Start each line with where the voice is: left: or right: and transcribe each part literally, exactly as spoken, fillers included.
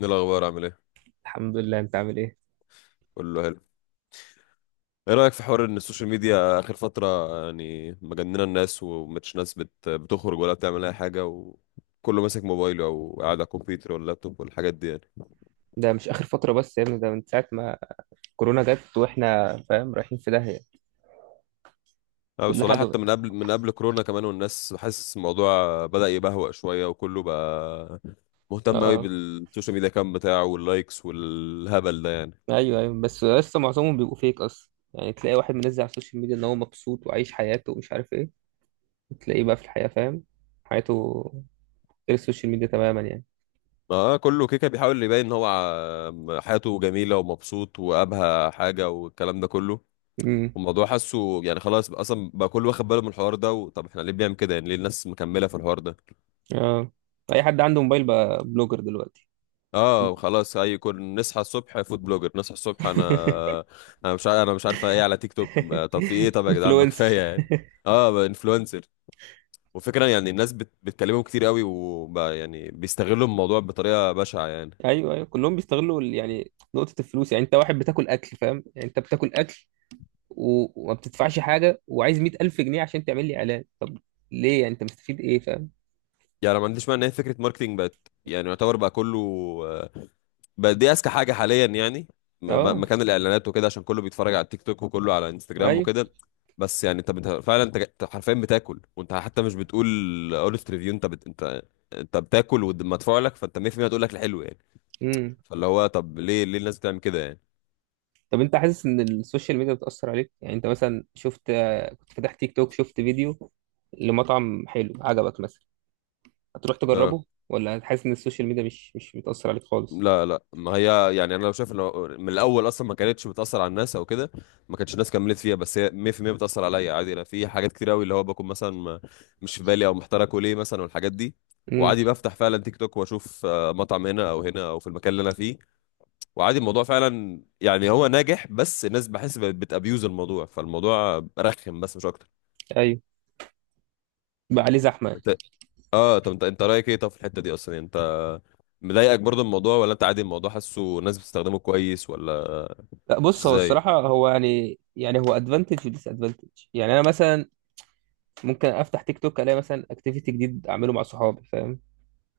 left: ايه الاخبار؟ عامل ايه؟
right: الحمد لله. انت عامل ايه؟
left: كله حلو. ايه رايك في حوار ان السوشيال ميديا اخر فتره؟ يعني مجننه الناس ومش ناس بت... بتخرج ولا بتعمل اي حاجه وكله ماسك موبايله او قاعد على الكمبيوتر ولا اللابتوب والحاجات دي يعني.
right: ده مش اخر فتره بس يا ابني، ده من ساعه ما كورونا جت واحنا فاهم رايحين في داهيه.
left: اه بس
right: كل
left: والله
right: حاجه
left: حتى
right: بقى.
left: من قبل من قبل كورونا كمان، والناس حاسس الموضوع بدأ يبهوأ شويه وكله بقى
right: اه،
left: مهتم قوي
right: آه.
left: بالسوشيال ميديا كام بتاعه واللايكس والهبل ده يعني.
right: ايوه، ايوه، بس لسه معظمهم بيبقوا فيك اصلا. يعني تلاقي واحد منزل على السوشيال ميديا ان هو مبسوط وعايش حياته ومش عارف ايه، تلاقيه بقى في الحياه، فاهم، حياته غير السوشيال ميديا تماما يعني.
left: اه كله كيكه بيحاول يبين ان هو ع- حياته جميله ومبسوط وابهى حاجه والكلام ده كله.
right: امم.
left: الموضوع حاسه يعني خلاص بقى اصلا بقى كله واخد باله من الحوار ده و- طب احنا ليه بنعمل كده؟ يعني ليه الناس مكمله في الحوار ده؟
right: اه، اي حد عنده موبايل بقى بلوجر دلوقتي.
left: اه خلاص اي كون نصحى الصبح فود بلوجر نصحى الصبح انا. انا مش عارف انا مش عارفه ايه على تيك توك ما- طب في ايه؟ طب يا جدعان ما
right: انفلونسر.
left: كفايه يعني. اه انفلونسر. وفكرة يعني الناس بت... بتكلمهم كتير قوي وبقى يعني بيستغلوا الموضوع بطريقه بشعه يعني.
right: ايوه، ايوه، كلهم بيستغلوا ال- يعني نقطه الفلوس. يعني انت واحد بتاكل اكل، فاهم، يعني انت بتاكل اكل و- وما بتدفعش حاجة وعايز مية ألف جنيه عشان تعمل لي إعلان. طب ليه؟ يعني أنت مستفيد إيه، فاهم.
left: يعني أنا ما عنديش مانع ان هي فكره ماركتينج بقت يعني يعتبر بقى كله آه، بقت دي اذكى حاجه حاليا يعني. م- ب-
right: أه،
left: مكان الاعلانات وكده عشان كله بيتفرج على التيك توك وكله على انستجرام
right: أيوه.
left: وكده. بس يعني انت بت- فعلا انت جا- أنت حرفيا بتاكل، وانت حتى مش بتقول اونست ريفيو. انت بت... انت انت بتاكل ومدفوع لك، فانت مية في المية هتقول لك الحلو يعني.
right: امم.
left: فاللي هو طب ليه ليه الناس بتعمل كده يعني؟
right: طب أنت حاسس إن السوشيال ميديا بتأثر عليك؟ يعني أنت مثلا شفت، كنت فاتح تيك توك شفت فيديو لمطعم حلو عجبك مثلا، هتروح
left: آه.
right: تجربه؟ ولا هتحس إن السوشيال ميديا مش مش بتأثر عليك خالص؟
left: لا لا، ما هي يعني انا لو شايف انه من الاول اصلا ما كانتش بتاثر على الناس او كده ما كانتش الناس كملت فيها، بس هي مية في المية بتاثر عليا عادي. انا في حاجات كتير قوي اللي هو بكون مثلا ما- مش في بالي او محتار اكل ايه مثلا والحاجات دي،
right: امم،
left: وعادي بفتح فعلا تيك توك واشوف آه، مطعم هنا او هنا او في المكان اللي انا فيه، وعادي الموضوع فعلا يعني هو ناجح. بس الناس بحس بتابيوز الموضوع، فالموضوع رخم بس مش اكتر.
right: أيوه. بقى عليه زحمة يعني.
left: اه طب انت انت رايك ايه طب في الحته دي اصلا؟ يعني انت مضايقك برضه الموضوع ولا انت عادي الموضوع حاسه الناس بتستخدمه كويس ولا؟
right: لا، بص، هو
left: ازاي؟
right: الصراحة هو يعني يعني هو ادفانتج وديس ادفانتج. يعني انا مثلا ممكن افتح تيك توك، الاقي مثلا اكتيفيتي جديد اعمله مع صحابي، فاهم.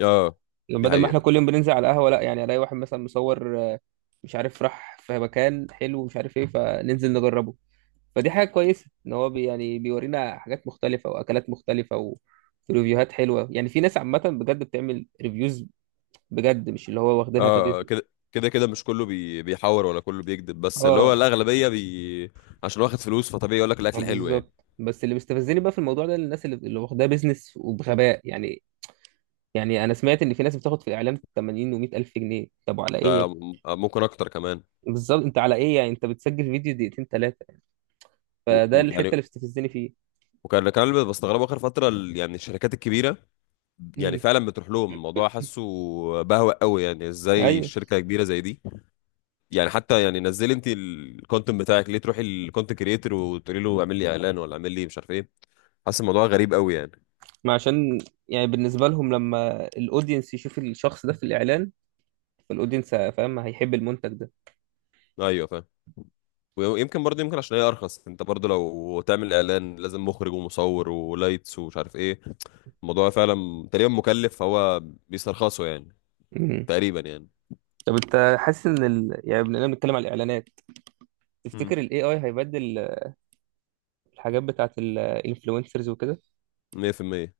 left: اه دي
right: بدل ما
left: حقيقه.
right: احنا كل يوم بننزل على القهوة، لا يعني الاقي واحد مثلا مصور، آه، مش عارف راح في مكان حلو ومش عارف ايه، فننزل نجربه. فدي حاجة كويسة ان هو بي يعني بيورينا حاجات مختلفة واكلات مختلفة و- وريفيوهات حلوة. يعني في ناس عامة بجد بتعمل ريفيوز بجد، مش اللي هو
left: اه
right: واخدينها
left: آه،
right: كبزنس.
left: كده كده كده مش كله بي... بيحور ولا كله بيكذب، بس اللي هو
right: اه،
left: الاغلبيه بي... عشان واخد فلوس فطبيعي يقول لك
right: آه،
left: الاكل حلو يعني.
right: بالظبط. بس اللي مستفزني بقى في الموضوع ده الناس اللي, اللي واخداه بزنس وبغباء يعني. يعني انا سمعت ان في ناس بتاخد في الاعلام ثمانين و100 الف جنيه. طب على ايه يا
left: ده
right: ابني؟
left: م- ممكن اكتر كمان.
right: بالظبط، انت على ايه؟ يعني انت بتسجل فيديو دقيقتين ثلاثة،
left: و...
right: فده
left: و...
right: الحته
left: يعني
right: اللي بتستفزني فيه.
left: وكان كان اللي بستغربه اخر فتره ال- يعني الشركات الكبيره يعني
right: امم،
left: فعلا بتروح لهم. الموضوع حاسه بهوأ قوي يعني. ازاي
right: ايوه.
left: شركه كبيره زي دي يعني حتى يعني نزلي انت الكونتنت بتاعك، ليه تروحي الكونتنت كريتور وتقولي له اعمل لي اعلان ولا اعمل لي مش عارف ايه؟ حاسس الموضوع غريب قوي يعني.
right: ما عشان يعني بالنسبه لهم، لما الاودينس يشوف الشخص ده في الاعلان، فالاودينس فاهم هيحب المنتج ده.
left: ايوه فاهم. ويمكن برضه يمكن عشان هي ارخص. انت برضه لو تعمل اعلان لازم مخرج ومصور ولايتس ومش عارف ايه، الموضوع فعلا تقريبا مكلف فهو بيسترخصه يعني،
right: مم.
left: تقريبا يعني.
right: طب انت حاسس ان ال... يعني بما اننا بنتكلم على الاعلانات،
left: امم.
right: تفتكر الاي اي هيبدل الحاجات بتاعت الانفلونسرز وكده؟
left: مية في المية.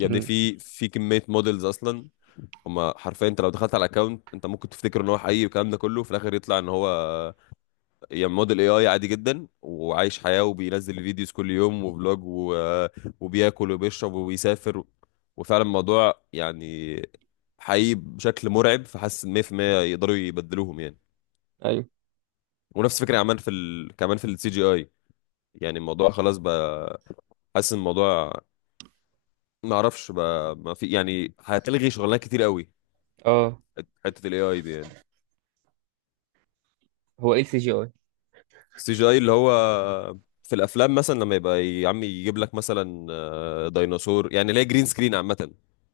left: يا ابني
right: امم،
left: في في كمية موديلز اصلا. هما حرفيا، انت لو دخلت على الاكونت انت ممكن تفتكر ان هو حقيقي والكلام ده كله، في الاخر يطلع ان هو يعني موديل اي اي عادي جدا، وعايش حياة وبينزل فيديوز كل يوم وفلوج و... آه، وبياكل وبيشرب وبيسافر، وفعلا الموضوع يعني حقيقي بشكل مرعب، فحاسس إن مية في المية يقدروا يبدلوهم يعني.
right: ايوه،
left: ونفس الفكرة عمال في ال... كمان في السي جي اي، يعني الموضوع خلاص بقى. حاسس إن الموضوع ما اعرفش بقى، ما في يعني، هتلغي شغلانات كتير قوي
right: اه.
left: حتة الاي اي دي يعني.
right: هو ايه السي جي اي؟
left: السي جي اي اللي هو في الافلام مثلا لما يبقى يا عم يجيب لك مثلا آه، ديناصور يعني، اللي هي جرين سكرين عامه.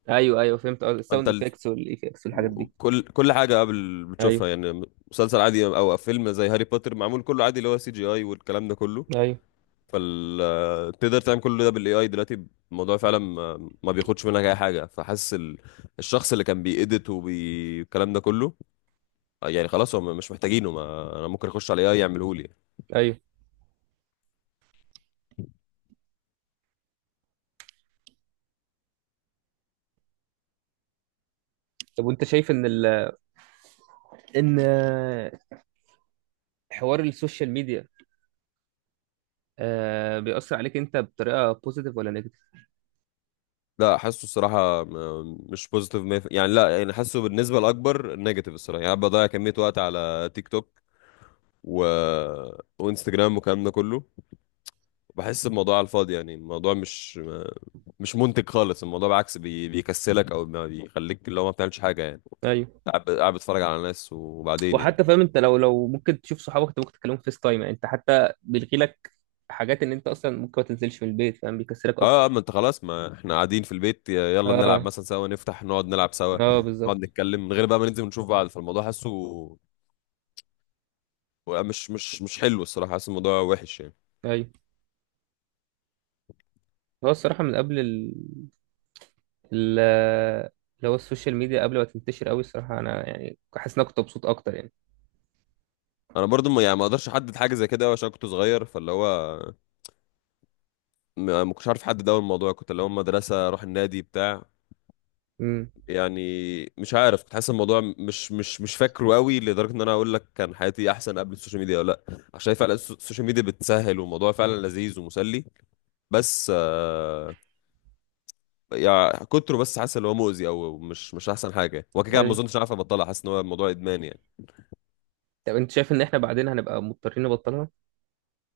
right: ايوه، ايوه، فهمت. اه،
left: انت
right: الساوند
left: ال...
right: افكتس والايفكتس والحاجات
left: و-
right: دي.
left: كل كل حاجه قبل بتشوفها
right: ايوه،
left: يعني، مسلسل عادي او فيلم زي هاري بوتر معمول كله عادي اللي هو سي جي اي والكلام ده كله.
right: ايوه،
left: فال آه، تقدر تعمل كل ده بالاي اي دلوقتي. الموضوع فعلا ما ما بياخدش منك اي حاجه، فحاسس ال... الشخص اللي كان بيأديت والكلام ده كله آه، يعني خلاص هم مش محتاجينه. ما... انا ممكن اخش على اي اي يعمله لي.
right: ايوه. طب وانت شايف ان ال... ان حوار السوشيال ميديا آه بيأثر عليك انت بطريقه بوزيتيف ولا نيجاتيف؟
left: لا، حاسه الصراحه م- مش بوزيتيف مية في المية يعني. لا يعني، حاسه بالنسبه الاكبر نيجاتيف الصراحه يعني. أنا بضيع كميه وقت على تيك توك و... وانستجرام والكلام ده كله. بحس الموضوع على الفاضي يعني الموضوع مش ما- مش منتج خالص. الموضوع بالعكس بي... بيكسلك او ما بيخليك اللي هو ما بتعملش حاجه يعني.
right: ايوه.
left: قاعد قاعد بتتفرج على ناس وبعدين يعني.
right: وحتى فاهم، انت لو لو ممكن تشوف صحابك، انت ممكن تكلمهم فيس تايم. يعني انت حتى بيلغي لك حاجات ان انت اصلا ممكن ما تنزلش من البيت، فاهم، بيكسلك
left: اه آه،
right: اكتر.
left: ما انت خلاص، ما احنا قاعدين في البيت، ي- يلا نلعب
right: اه،
left: مثلا سوا، نفتح نقعد نلعب سوا،
right: اه،
left: نقعد
right: بالظبط.
left: نتكلم من غير بقى ما ننزل ونشوف بعض. فالموضوع حاسه و- مش مش مش حلو الصراحه. حاسس الموضوع وحش يعني.
right: ايوه، هو الصراحه من قبل ال ال اللي هو السوشيال ميديا، قبل ما تنتشر قوي، الصراحه انا يعني حاسس ان انا كنت مبسوط اكتر يعني.
left: انا برضو ما يعني ما اقدرش احدد حاجه زي كده أوي عشان كنت صغير، فاللي هو ما ما كنتش عارف احدد. اول الموضوع كنت اللي هو مدرسه اروح النادي بتاع
right: امم،
left: يعني. مش عارف، كنت حاسس الموضوع مش مش مش فاكره قوي لدرجه ان انا اقول لك كان حياتي احسن قبل السوشيال ميديا ولا لا، عشان فعلا الس- السوشيال ميديا بتسهل والموضوع فعلا لذيذ ومسلي. بس آه يعني كتره، بس حاسس ان هو مؤذي او مش مش احسن حاجه. وكده كده ما
right: ايوه.
left: اظنش عارف ابطلها، حاسس ان هو الموضوع ادمان يعني.
right: طب انت شايف ان احنا بعدين هنبقى مضطرين نبطلها؟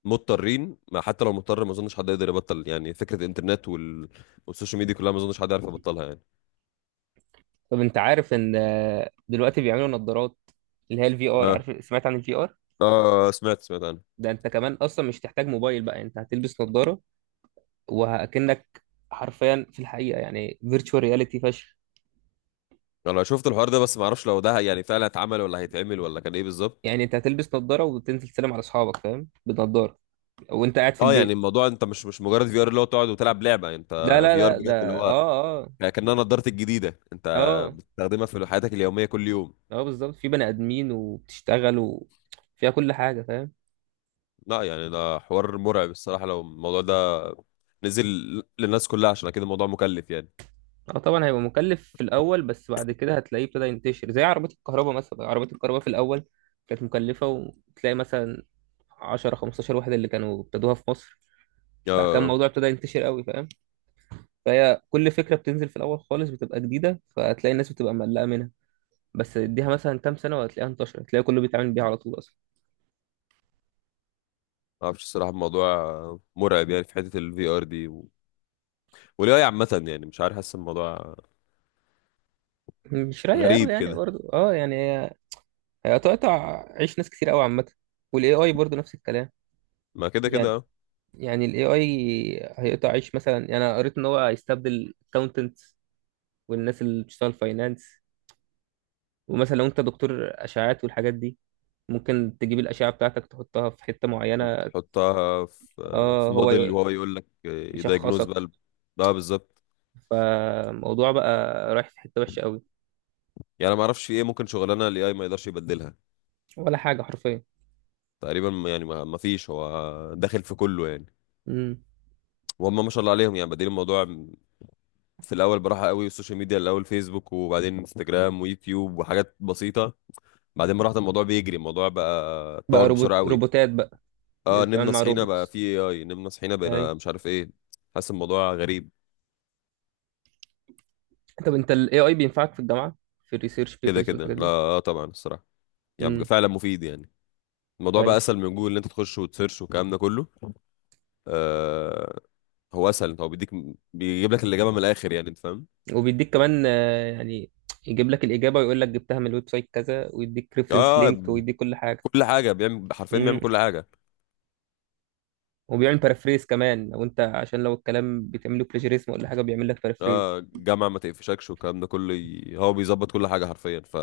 left: مضطرين؟ ما حتى لو مضطر ما اظنش حد يقدر يبطل يعني فكره الانترنت وال... والسوشيال ميديا كلها. ما اظنش حد يعرف يبطلها يعني.
right: طب انت عارف ان آه، دلوقتي بيعملوا نظارات اللي هي الفي ار،
left: اه.
right: عارف، سمعت عن الفي ار؟
left: اه، سمعت سمعت عنها.
right: ده انت كمان اصلا مش تحتاج موبايل بقى، انت هتلبس نظارة وهكنك حرفيا في الحقيقة، يعني فيرتشوال رياليتي فشخ.
left: انا شفت الحوار ده بس ما اعرفش لو ده يعني فعلا اتعمل ولا هيتعمل ولا كان ايه بالظبط.
right: يعني انت هتلبس نظارة وتنزل تسلم على اصحابك، فاهم، بنضارة وانت قاعد في
left: اه يعني
right: البيت.
left: الموضوع انت مش مش مجرد في ار اللي هو تقعد وتلعب لعبه يعني، انت
right: لا، لا،
left: في ار
right: لا،
left: بجد اللي
right: ده
left: هو
right: اه، اه.
left: كأنها نضارتك الجديدة انت
right: اه،
left: بتستخدمها في حياتك اليومية كل يوم.
right: اه، بالظبط. في بني ادمين وبتشتغل وفيها كل حاجة، فاهم.
left: لا يعني ده حوار مرعب الصراحة، لو الموضوع ده نزل للناس كلها، عشان كده الموضوع مكلف يعني.
right: اه، طبعا هيبقى مكلف في الاول، بس بعد كده هتلاقيه ابتدى ينتشر زي عربية الكهرباء مثلا. عربية الكهرباء في الاول كانت مكلفة وتلاقي مثلا عشرة خمستاشر واحد اللي كانوا ابتدوها في مصر.
left: اه
right: بعد كده
left: آه،
right: الموضوع ابتدى ينتشر قوي، فاهم. فهي كل فكره بتنزل في الاول خالص بتبقى جديده، فهتلاقي الناس بتبقى مقلقه منها. بس اديها مثلا كام سنه وهتلاقيها انتشرت، هتلاقي كله بيتعامل بيها على طول اصلا.
left: ما اعرفش الصراحة، الموضوع مرعب يعني في حتة الفي ار دي و... والاي عامة. يعني مش عارف، حاسس الموضوع
right: مش رايقه قوي
left: غريب
right: يعني
left: كده.
right: برضه. اه يعني هي هي هتقطع عيش ناس كتير قوي عامه. والاي اي برضه نفس الكلام.
left: ما كده كده
right: يعني
left: اه.
right: يعني الاي اي هيقطع عيش مثلا. يعني انا قريت ان هو هيستبدل الكاونتنت والناس اللي بتشتغل فاينانس. ومثلا لو انت دكتور اشعاعات والحاجات دي، ممكن تجيب الاشعه بتاعتك تحطها في حته معينه.
left: وبتحطها في
right: اه،
left: في
right: هو
left: موديل وهو يقول لك يدايجنوز بقى
right: يشخصك.
left: ال- اه بالظبط.
right: فالموضوع بقى رايح في حتة وحشة قوي.
left: يعني انا ما اعرفش في ايه ممكن شغلانه الاي اي ما يقدرش يبدلها.
right: ولا حاجة حرفيا.
left: تقريبا ما- يعني ما ما فيش، هو داخل في كله يعني.
right: امم.
left: وهم ما شاء الله عليهم يعني بادئين الموضوع في الاول براحه قوي: السوشيال ميديا الاول فيسبوك وبعدين انستجرام ويوتيوب وحاجات بسيطه. بعدين براحه الموضوع بيجري، الموضوع بقى
right: بقى
left: اتطور بسرعه
right: روبوت
left: قوي.
right: روبوتات بقى.
left: اه
right: بتتعامل
left: نمنا
right: مع
left: صحينا بقى
right: روبوتس.
left: في اي اي، نمنا صحينا بقينا
right: ايوه،
left: مش عارف ايه. حاسس الموضوع غريب.
right: طب انت ال اي اي بينفعك في الجامعة، في الريسيرش
left: كده
right: بيبرز
left: كده
right: والحاجات
left: لا
right: دي؟
left: آه طبعا الصراحه، يعني بقى
right: امم،
left: فعلا مفيد يعني. الموضوع بقى
right: ايوه.
left: اسهل من جوجل ان انت تخش وتسيرش والكلام ده كله. آه، هو اسهل، هو بيديك، بيجيب لك الاجابه من الاخر يعني، انت فاهم.
right: وبيديك كمان، آه، يعني يجيب لك الإجابة ويقول لك جبتها من الويب سايت كذا، ويديك ريفرنس
left: اه
right: لينك ويديك كل حاجة.
left: كل حاجه بيعمل، حرفيا
right: امم.
left: بيعمل كل حاجه.
right: وبيعمل بارافريز كمان لو انت عشان لو الكلام بتعمله بلاجيريزم ولا حاجة، بيعمل لك بارافريز.
left: اه جامعه ما تقفشكش والكلام ده كله، ي- هو بيظبط كل حاجه حرفيا، ف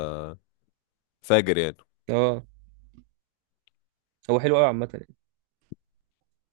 left: فاجر يعني.
right: اه، هو حلو قوي عامة.